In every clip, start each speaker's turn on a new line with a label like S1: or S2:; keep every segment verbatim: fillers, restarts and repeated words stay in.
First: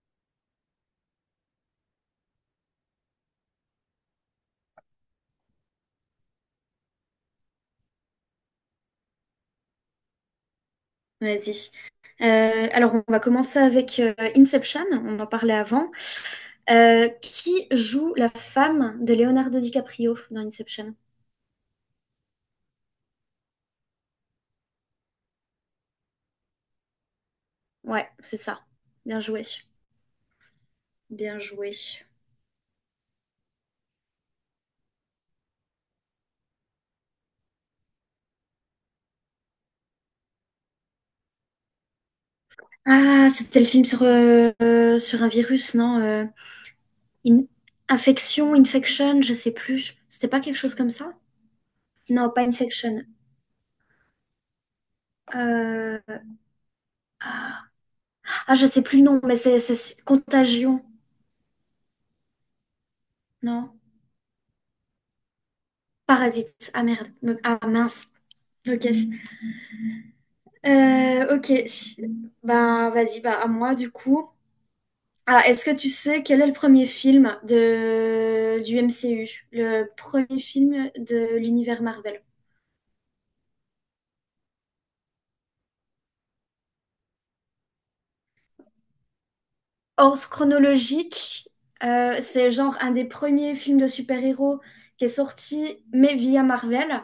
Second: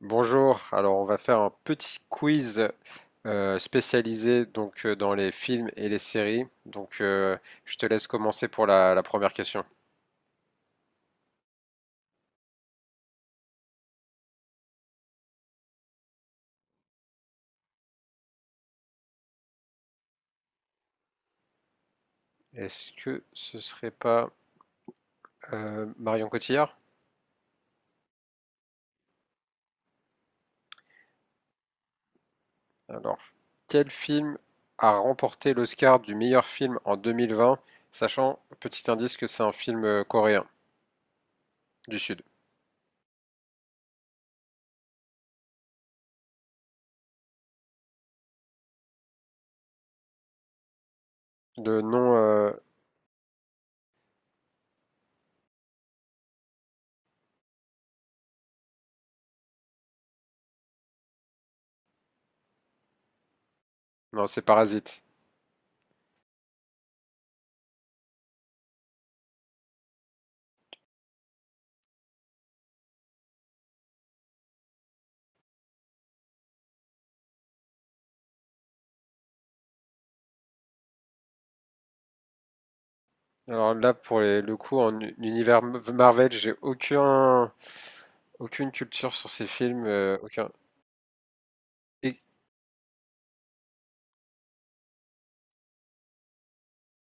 S1: Bonjour, alors on va faire un petit quiz euh, spécialisé donc euh, dans les films et les séries. Donc euh, je te laisse commencer pour la, la première question.
S2: Vas-y. Euh, alors, on va commencer avec euh, Inception, on en parlait avant. Euh, qui joue la femme de Leonardo DiCaprio dans Inception?
S1: Est-ce que ce serait pas euh, Marion Cotillard?
S2: Ouais, c'est ça. Bien joué. Bien joué.
S1: Alors, quel film a remporté l'Oscar du meilleur film en deux mille vingt, sachant, petit indice, que c'est un film euh, coréen du Sud.
S2: Ah, c'était le film sur, euh, euh, sur un virus, non? euh, in- Infection, infection, je sais plus. C'était pas quelque chose comme ça?
S1: Le nom,
S2: Non, pas
S1: euh,
S2: infection. Euh, Ah, ah, je sais plus le nom, mais c'est c'est- contagion, non?
S1: non, c'est Parasite.
S2: Parasite. Ah merde. Me- Ah mince. Ok. Euh, ok, ben vas-y, bah à moi du coup. Ah, est-ce que tu sais quel est le premier film de... du M C U? Le premier film de l'univers Marvel.
S1: Alors là, pour les- le coup, en u- univers Marvel, j'ai aucun Aucune culture sur ces films, euh,
S2: Hors
S1: aucun.
S2: chronologique, euh,
S1: Et,
S2: c'est genre un des premiers films de super-héros qui est sorti, mais via Marvel.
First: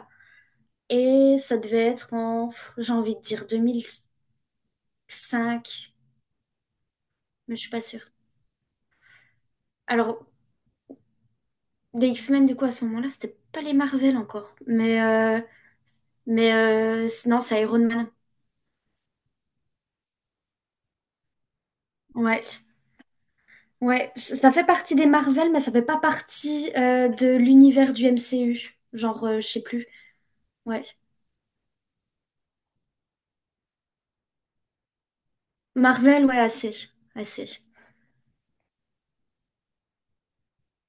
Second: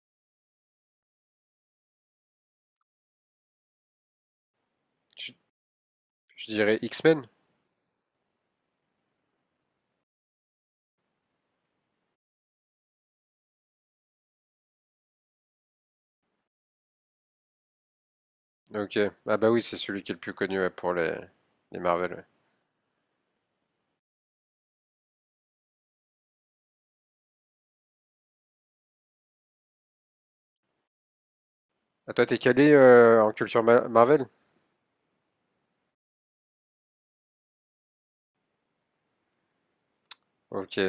S2: Et ça devait être en, j'ai envie de dire,
S1: je,
S2: deux mille cinq,
S1: je dirais X-Men?
S2: mais je suis pas sûre. Alors, Les X-Men, du coup, à ce moment-là, c'était pas les Marvel encore. Mais, euh, mais euh, c- non, c'est Iron Man.
S1: Ok. Ah bah oui, c'est celui qui est le plus connu, ouais, pour les, les Marvel. Ouais.
S2: Ouais. Ouais, c- ça fait partie des Marvel, mais ça fait pas partie euh, de l'univers du M C U. Genre, euh, je sais plus. Ouais.
S1: Ah, toi, t'es calé euh, en culture Ma- Marvel?
S2: Marvel, ouais, assez. Assez.
S1: Ok.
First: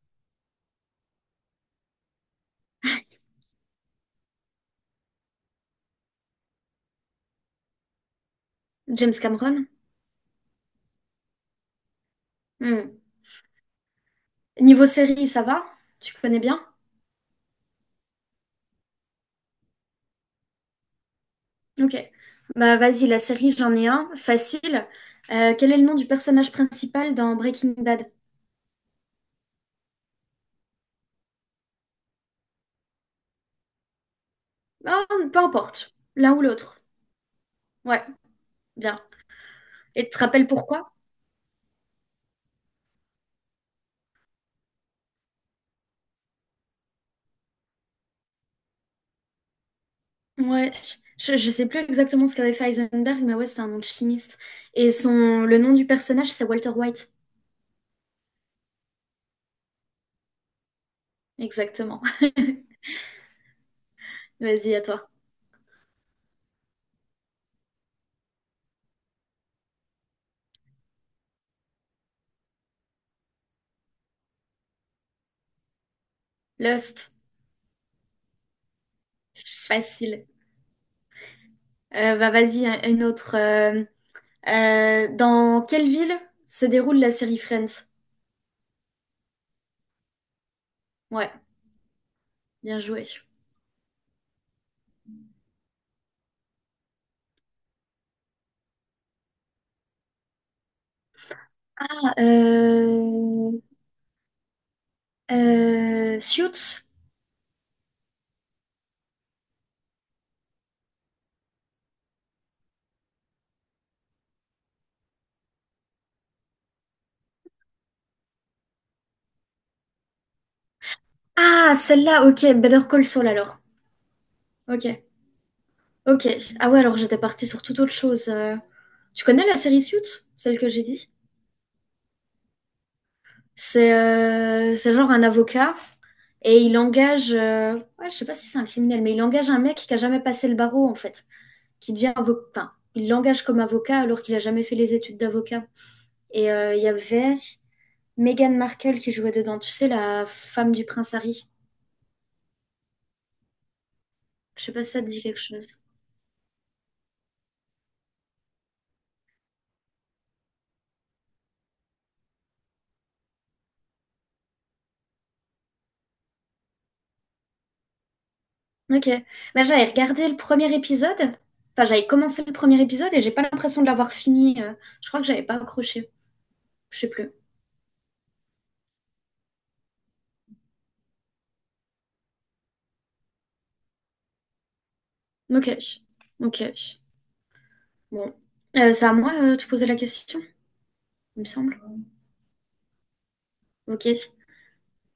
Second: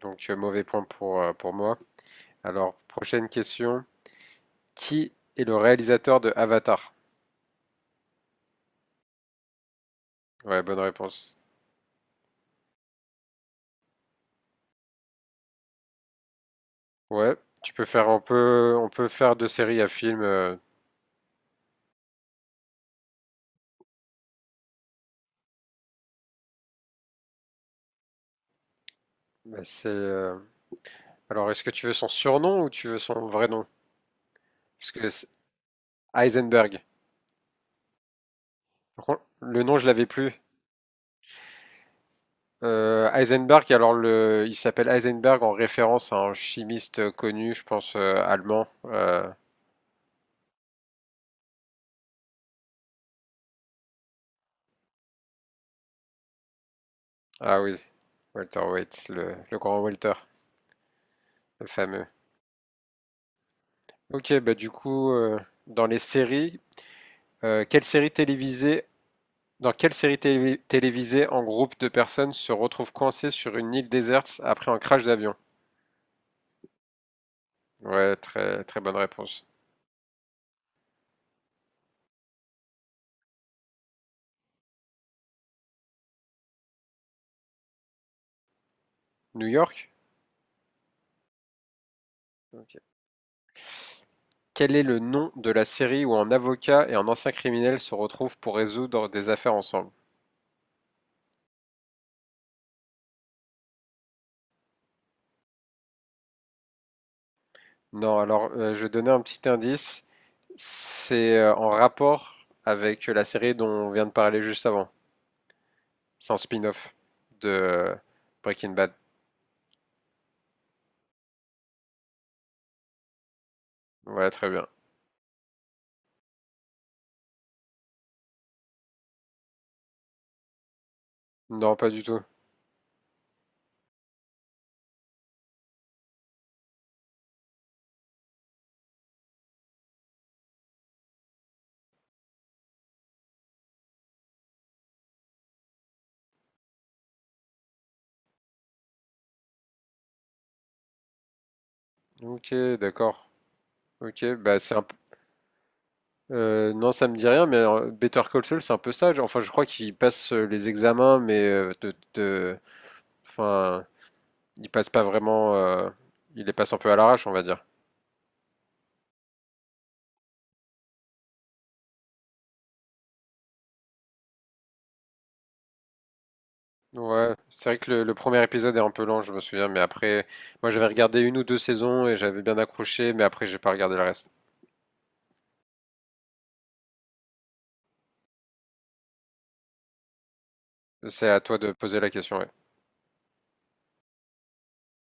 S1: Donc, euh, mauvais point pour, euh, pour moi. Alors, prochaine question. Qui est le réalisateur de Avatar?
S2: James Cameron.
S1: Ouais, bonne réponse.
S2: Hmm. Niveau série, ça va? Tu connais bien?
S1: Ouais, tu peux faire, on peut, on peut faire de série à film. euh,
S2: Ok. Bah, vas-y, la série, j'en ai un. Facile. Euh, quel est le nom du personnage principal dans Breaking Bad?
S1: mais c'est, euh, Alors, est-ce que tu veux son surnom ou tu veux son vrai nom? Parce
S2: Ah,
S1: que c'est
S2: peu importe. L'un ou
S1: Heisenberg.
S2: l'autre. Ouais, bien.
S1: Par contre, le nom, je l'avais
S2: Et tu te
S1: plus.
S2: rappelles pourquoi?
S1: Euh, Heisenberg, alors le, il s'appelle Heisenberg en référence à un chimiste connu, je pense euh, allemand. Euh,
S2: Ouais, je, je sais plus exactement ce qu'avait fait Heisenberg, mais ouais, c'est un nom de chimiste. Et son, le nom du personnage, c'est Walter White.
S1: ah oui, Walter Waits, le, le grand Walter, le
S2: Exactement.
S1: fameux. Ok, bah du
S2: Vas-y, à
S1: coup,
S2: toi.
S1: euh, dans les séries, euh, quelle série télévisée, dans quelle série télé- télévisée en groupe de personnes se retrouve coincé sur une île déserte après un crash d'avion?
S2: Lost,
S1: Ouais, très très bonne réponse.
S2: facile. Euh, bah vas-y, un- une autre. Euh, euh, dans quelle ville se déroule la série Friends?
S1: New York?
S2: Ouais,
S1: Ok.
S2: bien joué.
S1: Quel est le nom de la série où un avocat et un ancien criminel se retrouvent pour résoudre des affaires ensemble?
S2: Ah, euh, euh, Suits?
S1: Non, alors euh, je vais donner un petit indice. C'est euh, en rapport avec la série dont on vient de parler juste avant. C'est un spin-off de euh, Breaking Bad.
S2: Ah, celle-là, ok. Better Call Saul alors.
S1: Voilà, très bien.
S2: Ok, ok. Ah ouais, alors j'étais partie sur toute autre chose. euh. Tu connais la série Suits, celle que j'ai dit?
S1: Non, pas du tout.
S2: C'est euh, c'est genre un avocat et il engage, euh, ouais, je sais pas si c'est un criminel, mais il engage un mec qui a jamais passé le barreau en fait, qui devient avocat. Enfin, il l'engage comme avocat alors qu'il a jamais fait les études d'avocat. Et euh, il y avait Meghan Markle qui jouait dedans, tu sais, la femme du prince Harry.
S1: Ok, d'accord. Ok, bah
S2: Je sais
S1: c'est un
S2: pas si
S1: p-
S2: ça te dit quelque chose.
S1: euh, non, ça me dit rien, mais euh, Better Call Saul, c'est un peu ça. Enfin, je crois qu'il passe euh, les examens, mais euh, de, de- enfin, il passe pas vraiment. Euh, il les passe un peu à l'arrache, on va dire.
S2: Ok. Bah, j'avais regardé le premier épisode, enfin j'avais commencé le premier épisode et j'ai pas l'impression de l'avoir fini. Euh, je crois que j'avais pas accroché, je sais plus.
S1: Ouais, c'est vrai que le, le premier épisode est un peu lent, je me souviens, mais après, moi j'avais regardé une ou deux saisons et j'avais bien accroché, mais après j'ai pas regardé le reste.
S2: Ok, ok. Bon. Euh, c'est à moi euh, de te poser la question,
S1: C'est à
S2: il me
S1: toi de
S2: semble.
S1: poser la question, ouais.
S2: Ok.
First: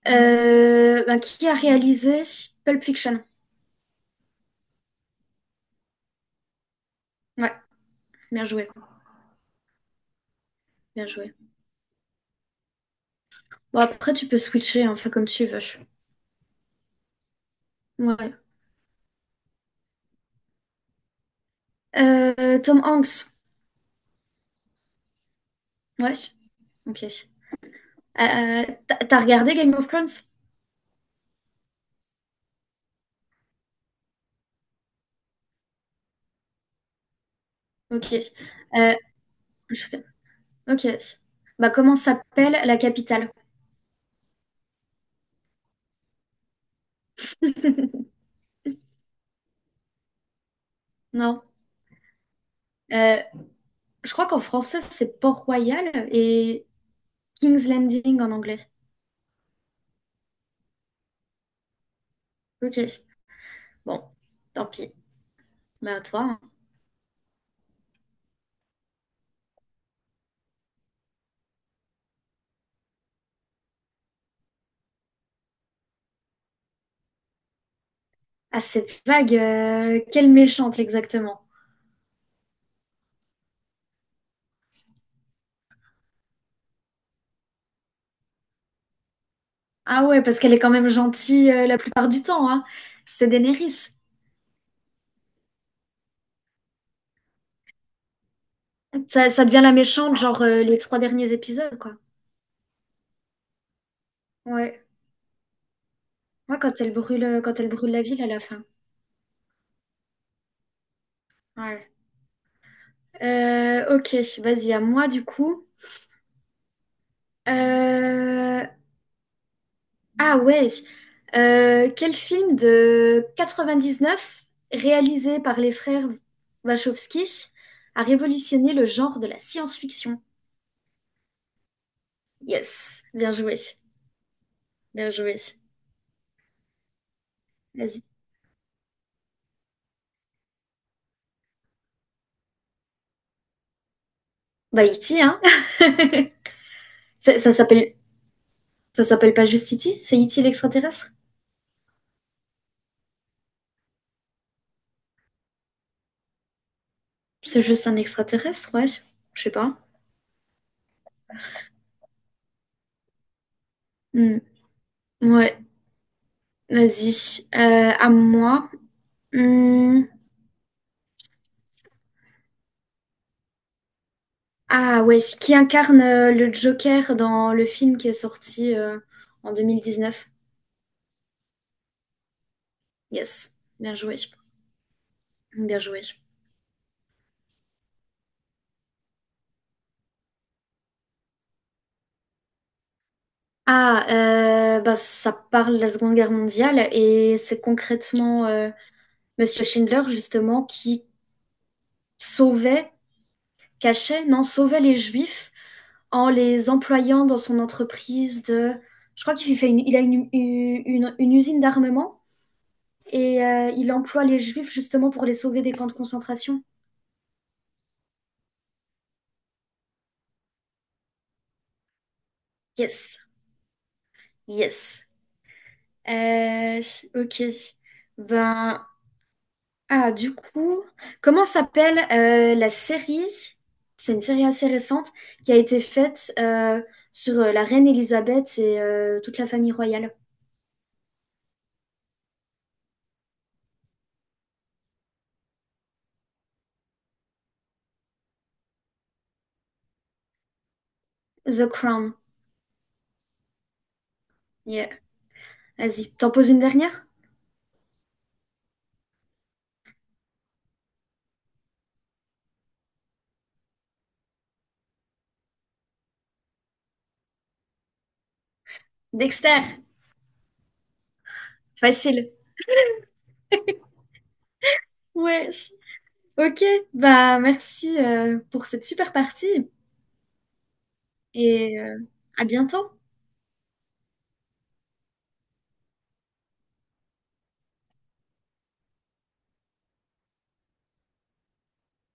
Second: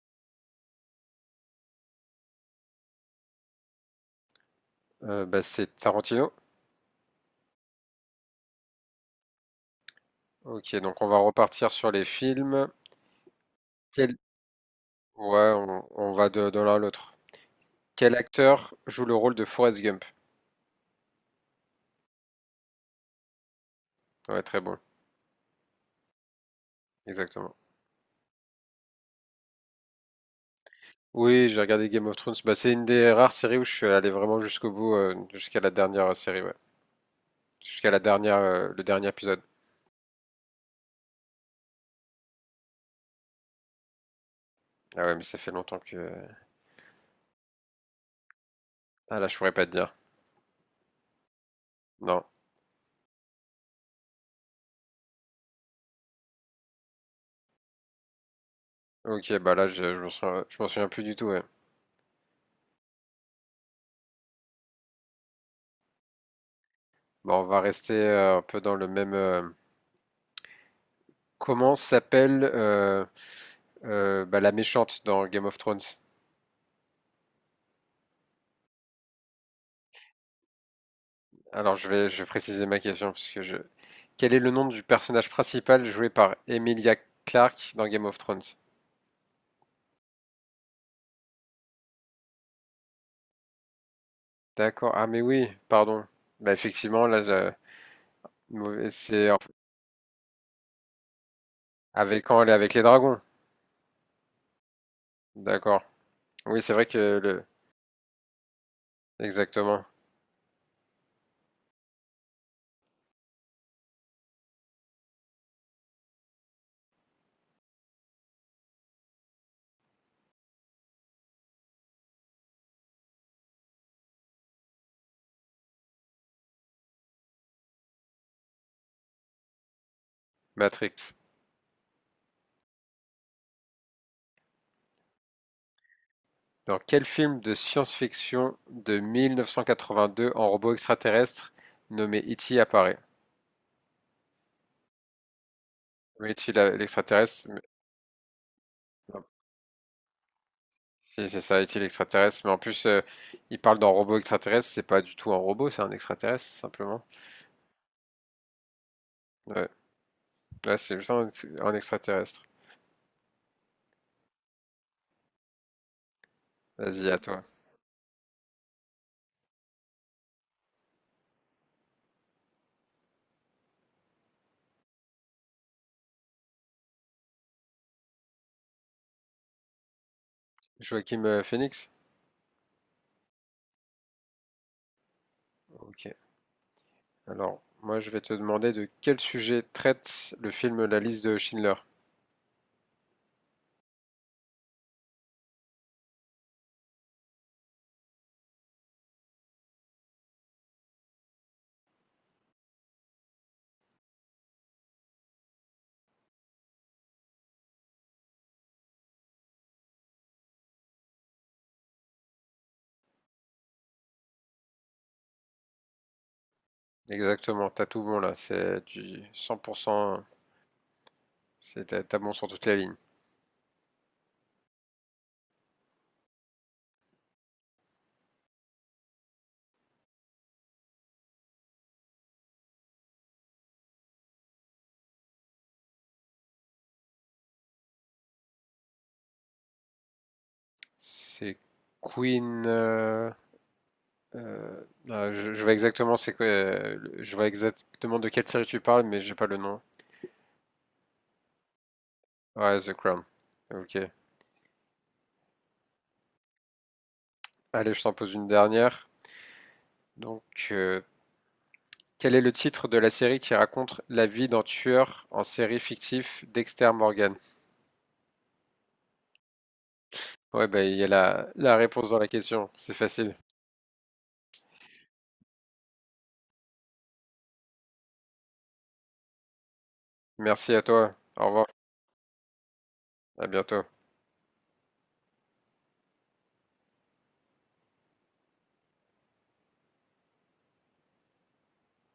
S2: Euh, bah, qui a réalisé Pulp Fiction?
S1: Euh, bah, c'est Tarantino.
S2: Ouais, bien joué,
S1: Ok, donc
S2: bien
S1: on va
S2: joué.
S1: repartir sur les films.
S2: Bon, après,
S1: Quel...
S2: tu peux switcher, hein, fais comme tu
S1: Ouais,
S2: veux.
S1: on, on va de, de l'un à l'autre. Quel
S2: Ouais.
S1: acteur joue le rôle de Forrest Gump?
S2: Euh, Tom Hanks.
S1: Ouais, très bon,
S2: Ouais, ok.
S1: exactement.
S2: Euh, t'as t'as regardé Game of Thrones?
S1: Oui, j'ai regardé Game of Thrones. Bah, c'est une des rares séries où je suis allé vraiment jusqu'au bout, euh, jusqu'à la dernière série, ouais. Jusqu'à la
S2: Ok.
S1: dernière, euh, le
S2: Euh,
S1: dernier épisode.
S2: je fais- Ok. Bah, comment s'appelle la capitale?
S1: Ah ouais, mais ça fait longtemps que ah là, je pourrais pas te dire.
S2: Non.
S1: Non.
S2: Euh, je crois qu'en français, c'est Port-Royal et King's Landing en anglais.
S1: Ok, bah là, je, je m'en souviens, je m'en souviens plus du tout. Ouais.
S2: Ok. Bon, tant pis. Mais à toi, hein.
S1: Bah, on va rester euh, un peu dans le même. euh, Comment s'appelle euh, euh, bah, la méchante dans Game of Thrones?
S2: Ah, cette vague, euh, quelle méchante exactement.
S1: Alors, je vais, je vais préciser ma question parce que je. Quel est le nom du personnage principal joué par Emilia Clarke dans Game of Thrones?
S2: Ah ouais, parce qu'elle est quand même gentille euh, la plupart du temps, hein. C'est Daenerys.
S1: D'accord. Ah mais oui, pardon. Bah effectivement, là, je- mauvais- c'est
S2: Ça,
S1: en-
S2: ça devient la méchante, genre euh, les trois derniers épisodes, quoi.
S1: avec quand elle est avec les dragons.
S2: Ouais.
S1: D'accord.
S2: Moi,
S1: Oui, c'est
S2: quand
S1: vrai
S2: elle
S1: que
S2: brûle, euh,
S1: le.
S2: quand elle brûle la ville à la fin.
S1: Exactement.
S2: Ouais. Euh, ok, vas-y, à moi du coup. Euh, Ah ouais. Euh, quel film de quatre-vingt-dix-neuf réalisé par les frères Wachowski a révolutionné le genre de la science-fiction?
S1: Matrix.
S2: Yes, bien joué, bien joué.
S1: Dans quel film de
S2: Vas-y.
S1: science-fiction de mille neuf cent quatre-vingt-deux en robot extraterrestre nommé E T apparaît?
S2: Bah E T, hein?
S1: Oui, E T la-
S2: Ça,
S1: l'extraterrestre.
S2: ça
S1: Mais-
S2: s'appelle ça
S1: non,
S2: s'appelle pas juste E T, c'est E T l'extraterrestre?
S1: si, c'est ça, E T l'extraterrestre. Mais en plus, euh, il parle d'un robot extraterrestre. C'est pas du tout un robot, c'est un extraterrestre, simplement.
S2: C'est juste un extraterrestre, ouais. Je sais
S1: Ouais,
S2: pas.
S1: ouais c'est juste un, ex- un extraterrestre.
S2: Hmm. Ouais,
S1: Vas-y, à toi.
S2: vas-y. Euh, à moi. Hmm. Ah ouais, qui incarne euh, le Joker dans le film qui est sorti euh, en deux mille dix-neuf.
S1: Joachim euh, Phoenix?
S2: Yes, bien joué, bien joué.
S1: Ok. Alors, moi, je vais te demander de quel sujet traite le film La liste de Schindler.
S2: Ah, euh, bah, ça parle de la Seconde Guerre mondiale et c'est concrètement euh, Monsieur Schindler justement qui sauvait, cachait, non, sauvait les Juifs en les employant dans son entreprise de... Je crois qu'il fait une, il a une, une, une usine d'armement et euh, il emploie les Juifs justement pour les sauver des camps de concentration.
S1: Exactement, t'as tout bon là. C'est du cent pour cent. C'est, t'as t'as bon sur toutes les lignes.
S2: Yes, yes. Euh, ok. Ben, ah, du coup, comment s'appelle euh, la série? C'est une série assez récente qui a été faite euh, sur euh, la reine Elisabeth et euh, toute la famille royale.
S1: C'est Queen. euh, euh, ah, je, je vois exactement c'est quoi. Euh, je vois exactement de quelle série tu parles, mais j'ai pas le nom.
S2: The Crown.
S1: Ouais, The Crown. Ok.
S2: Yeah. Vas-y. T'en poses une dernière?
S1: Allez, je t'en pose une dernière. Donc, euh, quel est le titre de la série qui raconte la vie d'un tueur en série fictif Dexter Morgan?
S2: Dexter.
S1: Ouais, bah il y a la, la réponse dans la
S2: Facile.
S1: question. C'est facile.
S2: Ouais. Ok. Bah, merci euh, pour cette super partie
S1: Merci à toi. Au revoir.
S2: et euh, à bientôt.
S1: À bientôt.